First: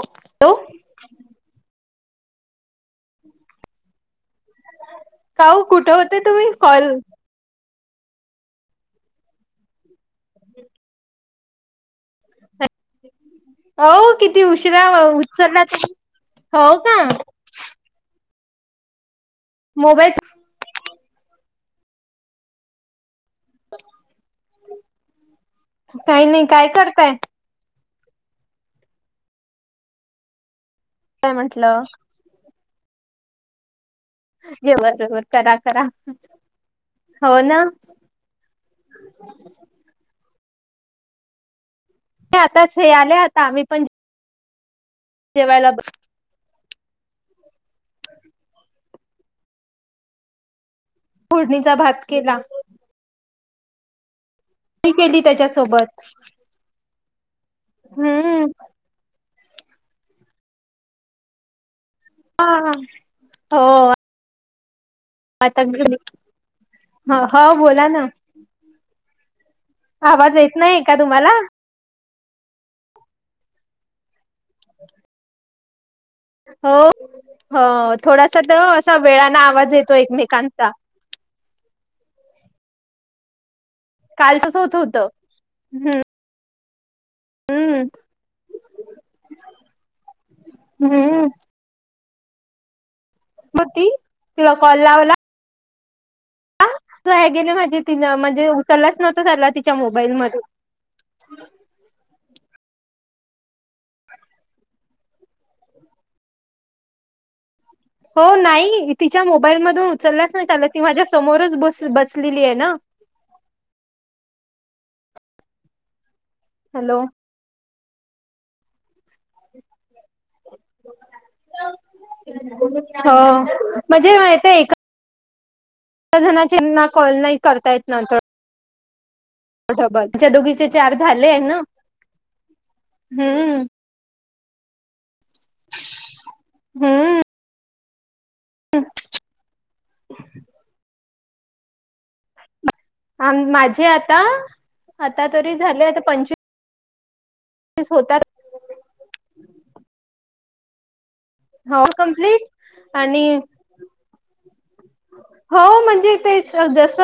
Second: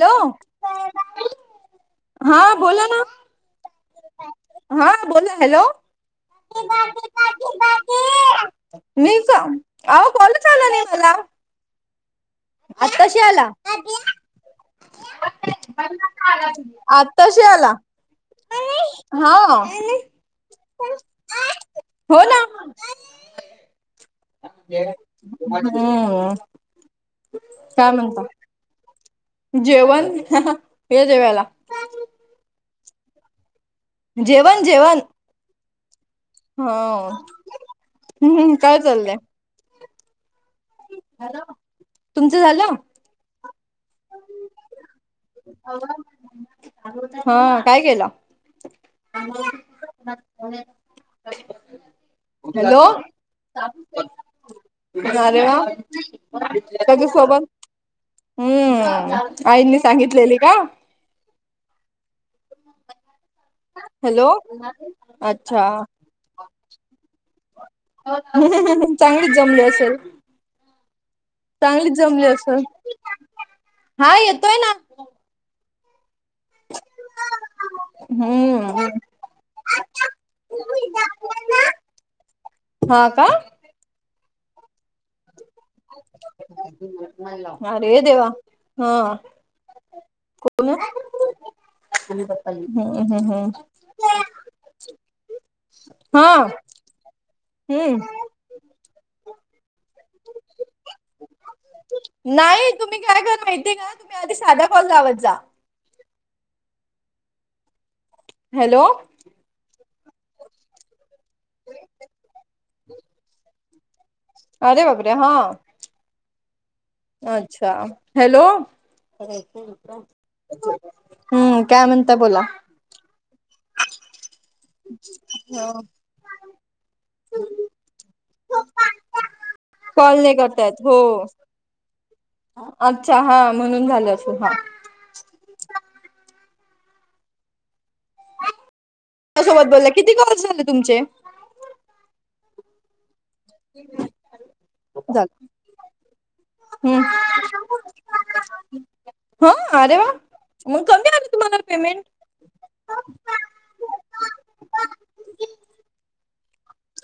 Hello हा बोला ना हा बोला काऊ हॅलो कुठं होते तुम्ही कॉल मीच अ अहो काॅल च आलं नाही मला. आता शी आला हो किती उशिरा उचलला तुम्ही हो का आता शी आला हा मोबाईल हो ना. हु काही नाही करताय काय म्हणता. जेवण ये काय जेवायला म्हंटल जेवन हं करा करा हा हो ना हुमहुम काय चाललंय. हॅलो आताच हे आले आता आम्ही पण जेवायला हा काय केला. अ [unintelligible] फोडणीचा भात केला. मी केली झाले त्याच्यासोबत कड़ी सोबत हम्म हुम्म आईनी सांगितलेली का? हा हो हॅलो आता अच्छा घरी - हं चांगलेच जमले. आवाज येत नाही का तुम्हाला. चांगलीच जमली अस हा येत होा हो थोडासा तर हम्म असा वेळने आवाज येतो एकमेकांचा हा का कालचच होत होत. ह. अरे देवा हा को हम्म हम् हम्म हम्म होती तिला कॉल लावला हा. े ति हम्म म्हणजे उचललाच नवत चला ति मोबाईल म नाही तुम्ही काय कर माहितीय का तुम्ही आधी साधा पाऊल लावत जा. हो हॅलो नाही तिच्या मोबाईल मधून उचलल्यास ना चालत ती माझ्या समोरचस बसलेली आहे ना. ह. अरे वाबरे हा हॅलो अच्छा हॅलो हम्म काय म्हणता बोला हो म्हणजे माह ह जना कॉल नाही करता येत ना थोड कॉल डबलच्या नाही दोघीचे करतायत चार हो झाले आहे ना अच्छा हा हम्म म्हणून झालं अस हा हम्म सोबत बोलला किती कॉल झाले तुमचे आ माझे आता आता तरी झाले आता पंचवी हम् हा अरे वा मग कमी तुम्हाला हो पेमेंट कमप्लीट आणि हो म्हणजे तेच जस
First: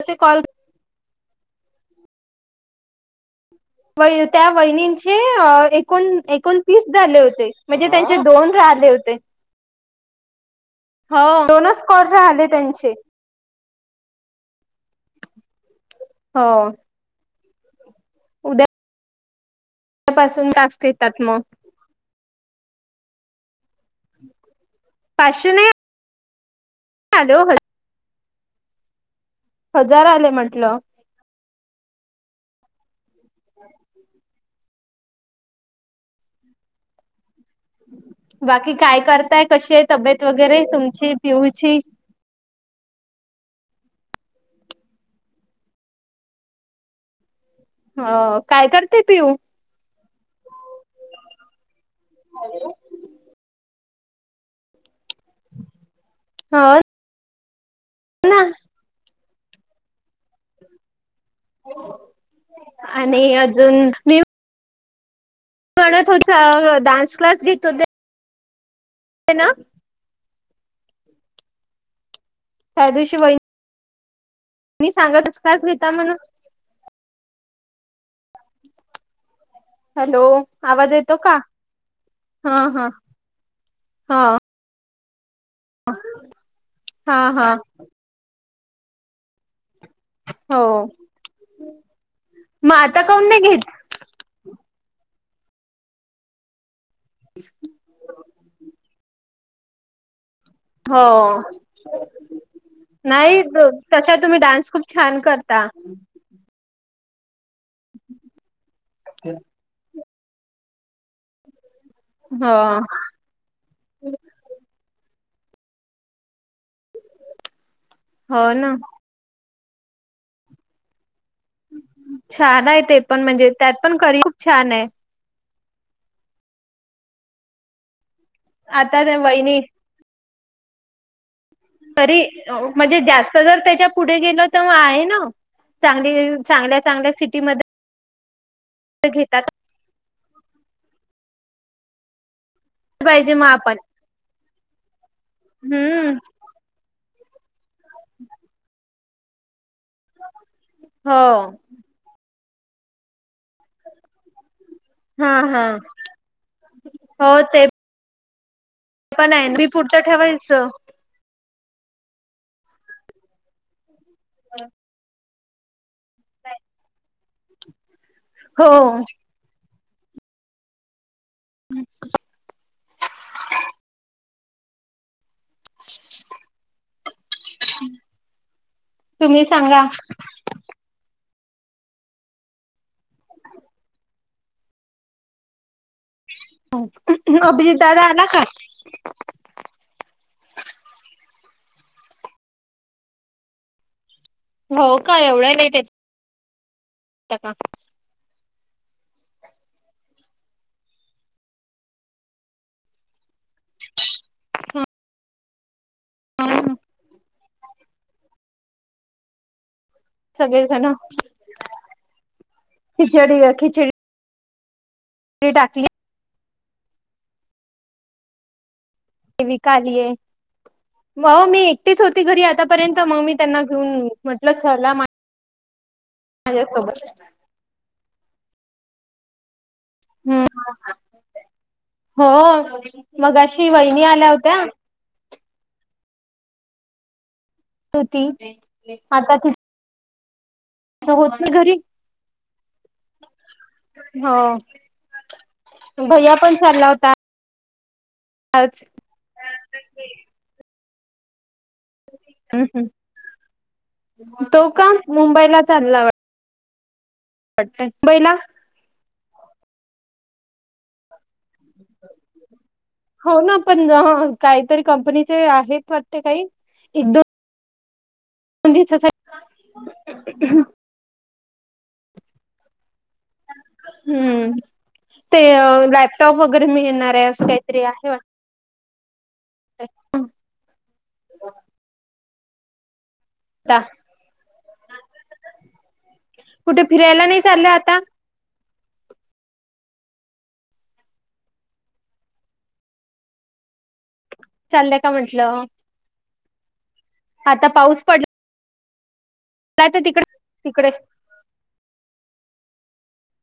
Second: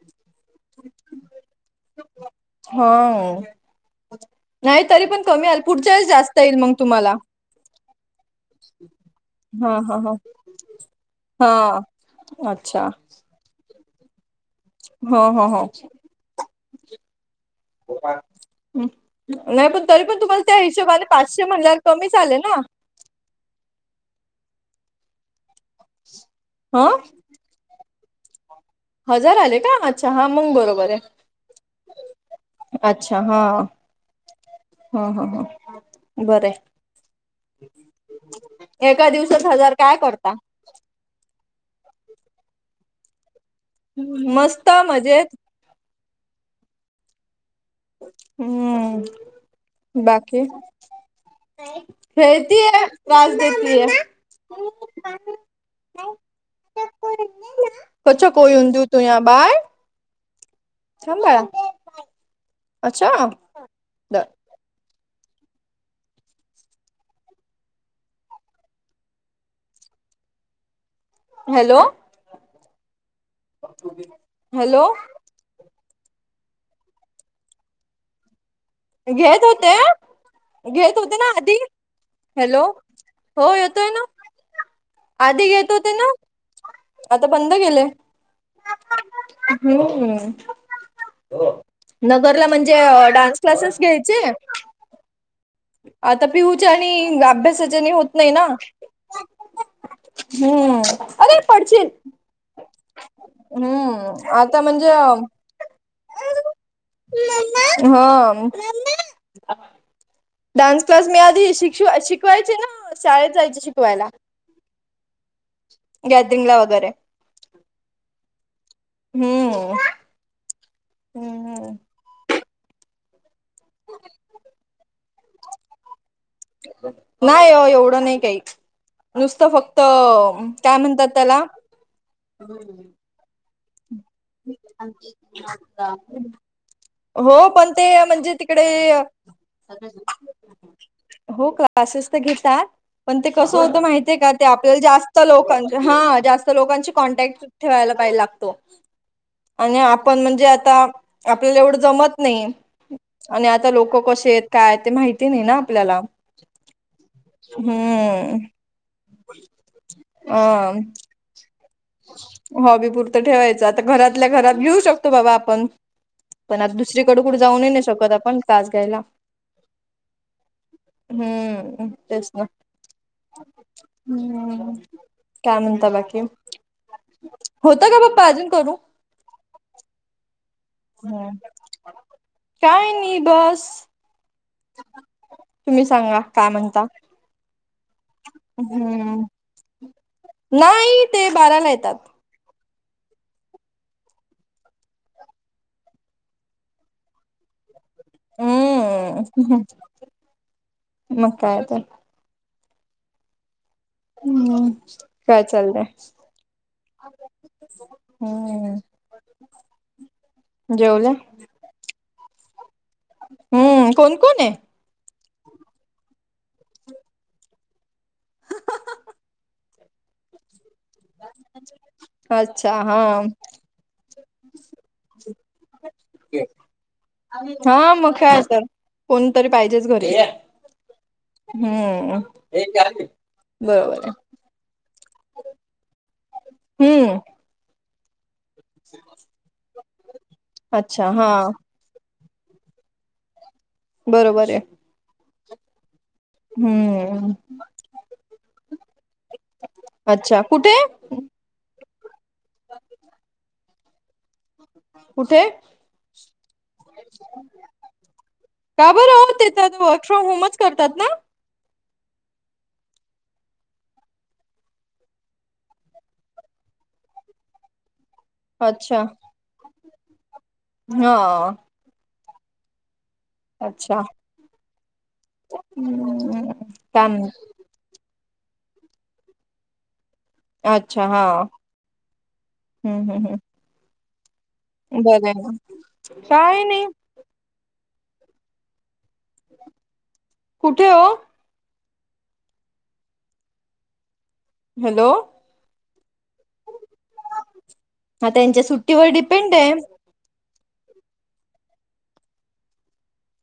तसे कॉल हा. त्या नाही तरी पण कमी आल वहिणींचेण पुढच्या वेळेस जास्त येईल मग एकोणतीस तुम्हाला झाले होते म्हणजे त्यांचे दोन राहिले होते. हा हा हा ह दोन हा स् कॉर राहिले अच्छा त्यांचे हो ह हो्. हो नाही पण तरी पण तुम्हाला उद्यापासून त्या टास्क हिशेबाने येतात मग पाचशे म्हणल्यावर कमी चालेल ना. पशु नाही. [unintelligible] हॅलो. हजार आले का हजार अच्छा हा आले मंग म्हटलं. बरोबर आहे. अच्छा हा हा हा ह बर. बाकी काय दिवसात करताय हजार कशी आहे काय तब्येत करता वगैरे तुमची पिऊ [unintelligible] मस्त मजेत. हो काय करते पिऊ हम्म बाकी खेळती ह कास देती ह. हो अछा ना कोय हद तू या. बार सभळा. आणि अजून मी म्हणत होता डान्स क्लास घेत होते. आहे ना. हॅलो. ह दुष ब प तु मी सांगतच असता घेता म्हणून का करेता घेत होते हॅलो आवाज घेत येतो होते ना का आधी हा हॅलो हा हो येतोय ना. हा आधी येत होते ना हा आता हा बंद केले. हम्म हो नगरला मग म्हणजे आता काऊन नाही डान्स घेत क्लासेस घ्यायचे. आता पिहूच्या आणि अभ्यासाच्या नीं होत नाय ना. हम्म हो. अरे पडशील नाही त हम्म तशा तुम्ही आता डान्स खूप म्हणजे छान करता. हा डान्स क्लास मी आधी शिक हो शिकवायचे ना शाळेत जायचे शिकवायला. गॅदरिंगला वगैरे हो ना. हम्म. हम्म हम्. छान आहे ते पण म्हणजे त्यात पण करी खूप छान आहे. नाही एवढं नाही काही आता त्या नुसतं वहिनी फक्त काय म्हणतात त्याला तरी म्हणजे जास्त जर त्याच्या पुढे गेले तर मग आहे ना सांगली सांगले. हो पण ते म्हणजे तिकडे. घेतात हो क्लासेस त घेतात. पण ते पाहिजे मग कसं होत आपण माहितीय का ते आपल्याला जास्त लोकांचे हा हम्म जास्त लोकांचे कॉन्टॅक्ट ठेवायला पाय लागतो. आणि आपण म्हणजे आता हो आपल्याला एवढं जमत नाही आणि आता लोक कसे येत काय ते माहिती हा नाय ना हा आपल्याला हो हम्म. ते पण आहे ते पुढच्या अ ठेवायचं. हॉबी पुरतं ठेवायचं. आता घरातल्या घरात घेऊ शकतो बाबा आपण पण आता दुसरीकड कुठ जाऊन नाय ना शकत आपण तास हो घ्यायला. हम्म तेच ना हम्म काय म्हणता बाकी होत का पप्पा अजून करू तुम्ही सांगा काय नई बस तुम्ही सांगा काय म्हणता [unintelligible] का हम्म नाही ते बाराला येतात. हो का एवढया लेट यता का? हम्म मग काय तर हम्म काय चाललंय? हा हम्म सगळेजण जेवल्या हम्म कोण कोण ये. ते टाकली ते विकलीय म मी एकटीच होती घरी अच्छा आतापर्यंत हा मंग मी त्यांना घेऊन म्हटलं चला माझ्यासोबत. हा मग काय तर कोणतर पाहिजेच घरी हम्म हम्म हो मगाशी वहिनी बरोबर ये. आल्या होत्या हूं तो ती आता अच्छा हा बरोबर होा. आहे भैया पण चालला होता. हम्म आज. अच्छा कुठे? हम्म् तो का कुठे मुंबईला चालला वाट. का बरं होते तर वर्क फ्रॉम होमच करतात ना. [inaudible] हो ना पण काहीतरी कंपनीचे आहेत वाटते काही एक दोन ह अच्छा हम्म ते लॅपटॉप हम्म वगैरे मी काम घेणारये असं काहीतरी आहे वा [unintelligible] अच्छा हा हूं हूं हूं आहे ना काय कुठे नाही फिरायला नाही चाललं आता कुठे ओ? चाललंय हॅलो का म्हंटलं आता पाऊस पड हा त्यांच्या सुट्टीवर डिपेंड आहे काय तर तिकड तिकडे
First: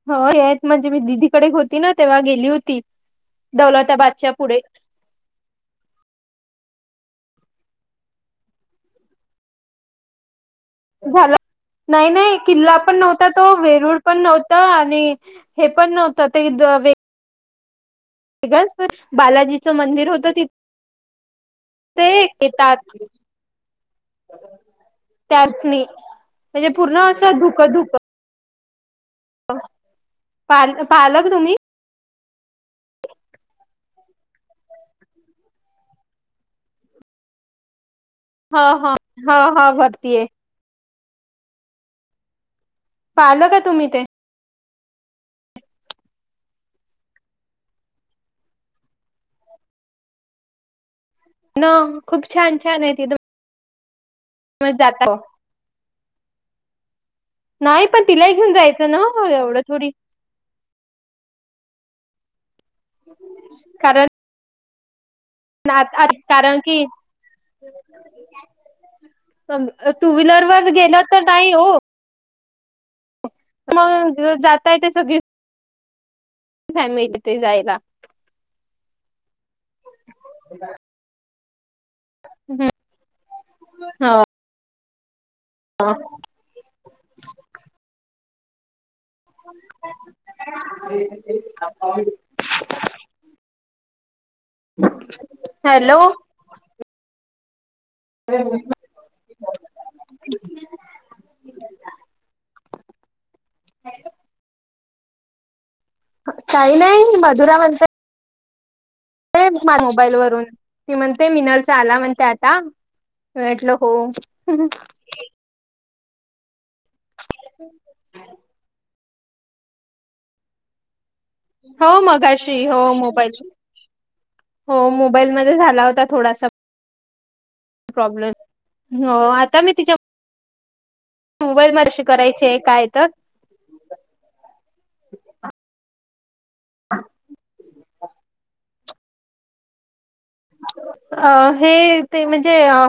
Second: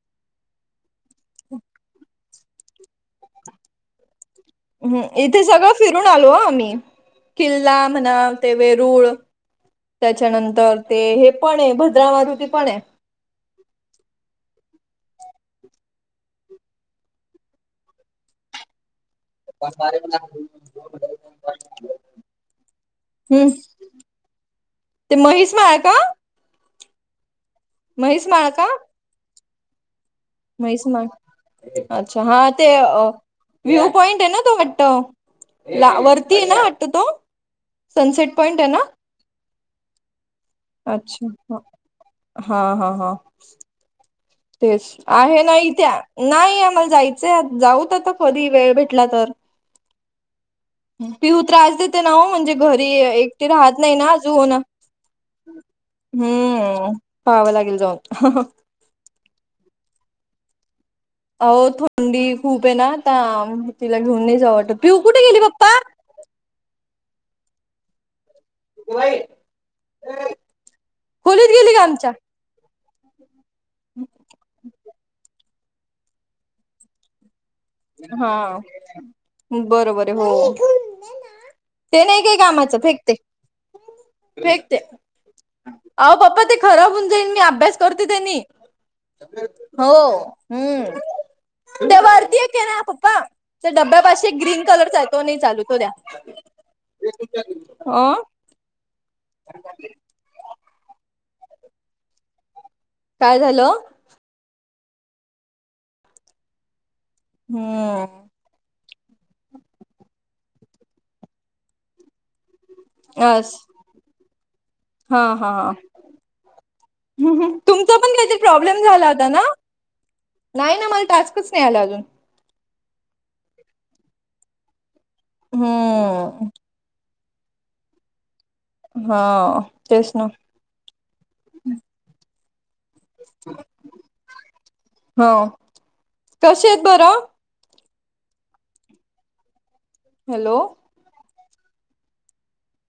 हो हेच म्हणजे मी दिदीकडे होती ना तेव्हा गेली होती दौलताबादच्या पुढे हम्म इथे सगळं फिरून आलो ओ आम्ही किल्ला म्हणा ते वरूळ त्याच्यानंतर तर ते हे झालं पण आहे नाही भद्रा नाही मारुती पण किल्ला आहे. नव्हता तो वेरूळ पण नव्हता आणि हे पण नव्हतं ते हेठी काच तर. बालाजीचं मंदिर होत तिथ ते येतात. हम्म ते महिष माळा त्यातनी का. म्हणजे पूर्ण असुः महेष माळ का पाल म्हैस माळ पाहिल का तुम्ही अच्छा हा ते व्ह्यू पॉइंट आहे ना तो वाटत ला वरती आहे ना वाटत तो सनसेट पॉइंट हा आहे ना हा हा हा भरतीय अच्छा हा हा हा पालक का तुम्ही ते तेच आहे ना त्या नाही आम्हाला जायचंय जाऊत आता कधी वेळ भेटला तर पिऊू त्रास देते ना हो खूप म्हणजे छान छान घरी आहे तिथं एकटे राहत नाही ना अजू ना जात हम्म पाहावं लागेल जाऊन हो एवढं थोडी अ थंडी खूप आहे ना तर तिला घेऊन नाही जा आवटत ना कारण की टू व्हीलर वर गेलं तर खोलीत नाही हो गेली का आमच्या मग जाताय ते सगळी फॅमिली ते जाय हा बरोबर आहे हो ते नाही काय कामाच फेकते फेकते अह पप्पा ते खराब होऊन जाईन मी अभ्यास करते त्यांनी हो हम्म त्या वरती पप् डबब्या पा ग्रीन कलर चा य तो चालूतो द्या हॅलो त तयार हायत ना काय झालं काही नाही हम्म दे दूषण मोबाईल वरून ' ' ती म्हणते मिनलचा आला म्हणते आता अस अलर्ट हो.. हह हम्म तुम पण काहीत प्रॉब्लेम झाला होता ना '' नाही मला टास् अहो मगाशी हो मोबाईलच हो मो बाईलमध्ये झाला होता थोडासा हम्म प्रा. प्रॉब्लेम अ.. हा आता मी तिच्या.. तेच ना मोबाईल बार्शी करायचे काय तर हो, कशे आहेत बरं? हॅलो! अ हे ते म्हणजे अ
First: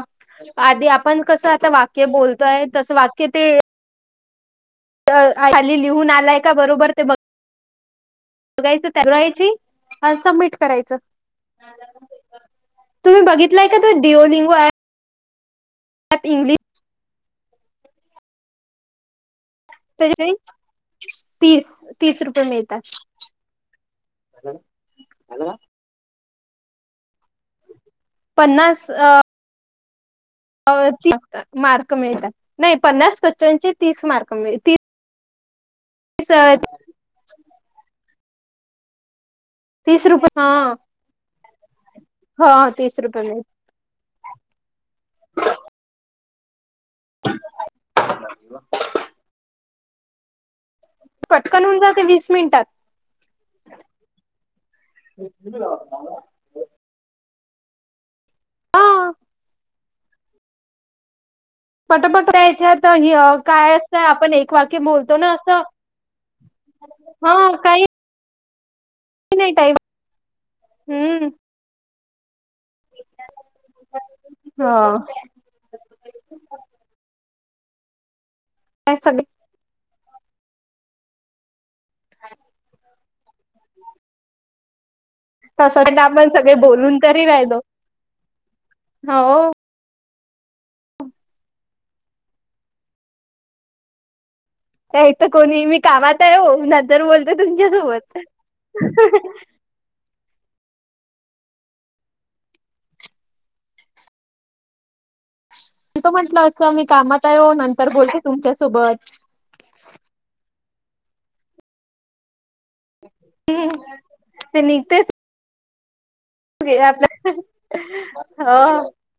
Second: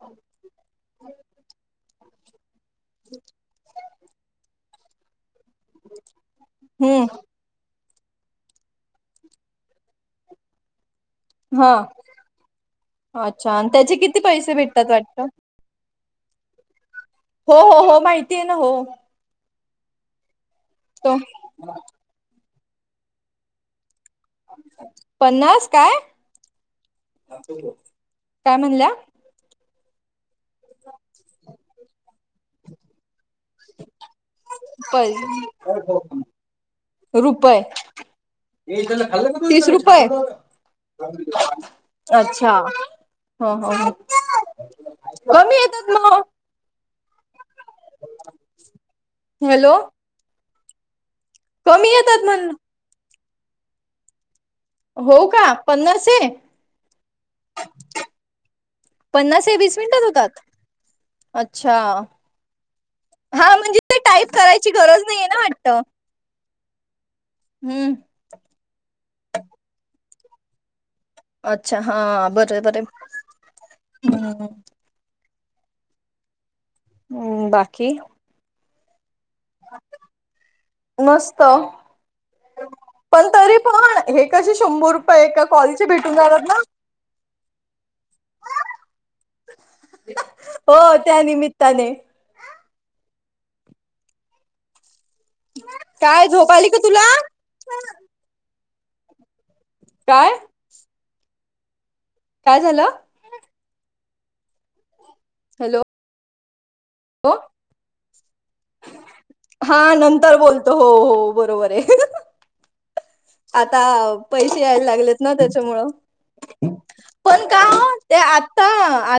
आधी आपण कसं आता वाक्य बोल काय तसं वाक्य ते त.. खाली लिहून आलाय का बरोबर ते हम्म बघ बघायच थरवयाची आणि सबमिट करायचं ह ' तुम्ही ' छान बघितलाय अन् का त्याचे किती पैसे भेटतात वाटत आपी इंग्लि हो हो हो माहिती आहे नव.. ताईताई तीस तीस रुपये मिळतात ' ' पन्नास काय ' ' पन्नास अ ' ' अ तीस मार्क मिळतात नाही.. पन्नास क्वेश्चनचे तीस मार्क मिळीतीत मार खाऊन ' ' रुपे ' ' तीनजन खल ना. वीस रुपये'. तीस हा ' रात्री दे हँ अच्छा ह तीस ' रुपये मिळ ' ह ह ' 'कमी येतात न.. टआ.. ' '.. हॅलो पटकन होऊन कमी जाते येतात वीस म्हण मिनिटात. हो का? पन्नास ए हा पन्नास आहे वीस मिनिटात होतात? अच्छा पटपट याच्यात य हा काय म्हणजे ते असतं, आपण टाईप एक करायची वाक्य गरज बोलतो नाहीये ना असं, वाटतं [unintelligible] हम्म काही नाही ताई. अच्छा हा, बरंय बरंय. हा [unintelligible] हम्म, बाकी? काय चालंय? मस्तं. [unintelligible] पण तरी पण, हे कशे शंभर रुपये एका कॉलचे त्यासाठी ना भेटून आपण जातात सगळे ना बोलून तरी राहिलो. हा ओ हो, त्या निमित्ताने ह्या हित कोणी, मी कामात काय आहे झोप ओ आली का नंतर तुला बोलते तुमच्यासोबत. काय? काय झालं? हॅलो मी तर म्हटलं होतं, मी कामात आहे हो नंतर बोलते तुमच्यासोबत. हा नंतर हो बोलतो हो बरोबर आहे. आता अ पैसे ते यायला लागलेत निघतेच ना त्याच्यामुळं. पण का ते [unintelligible] हो आता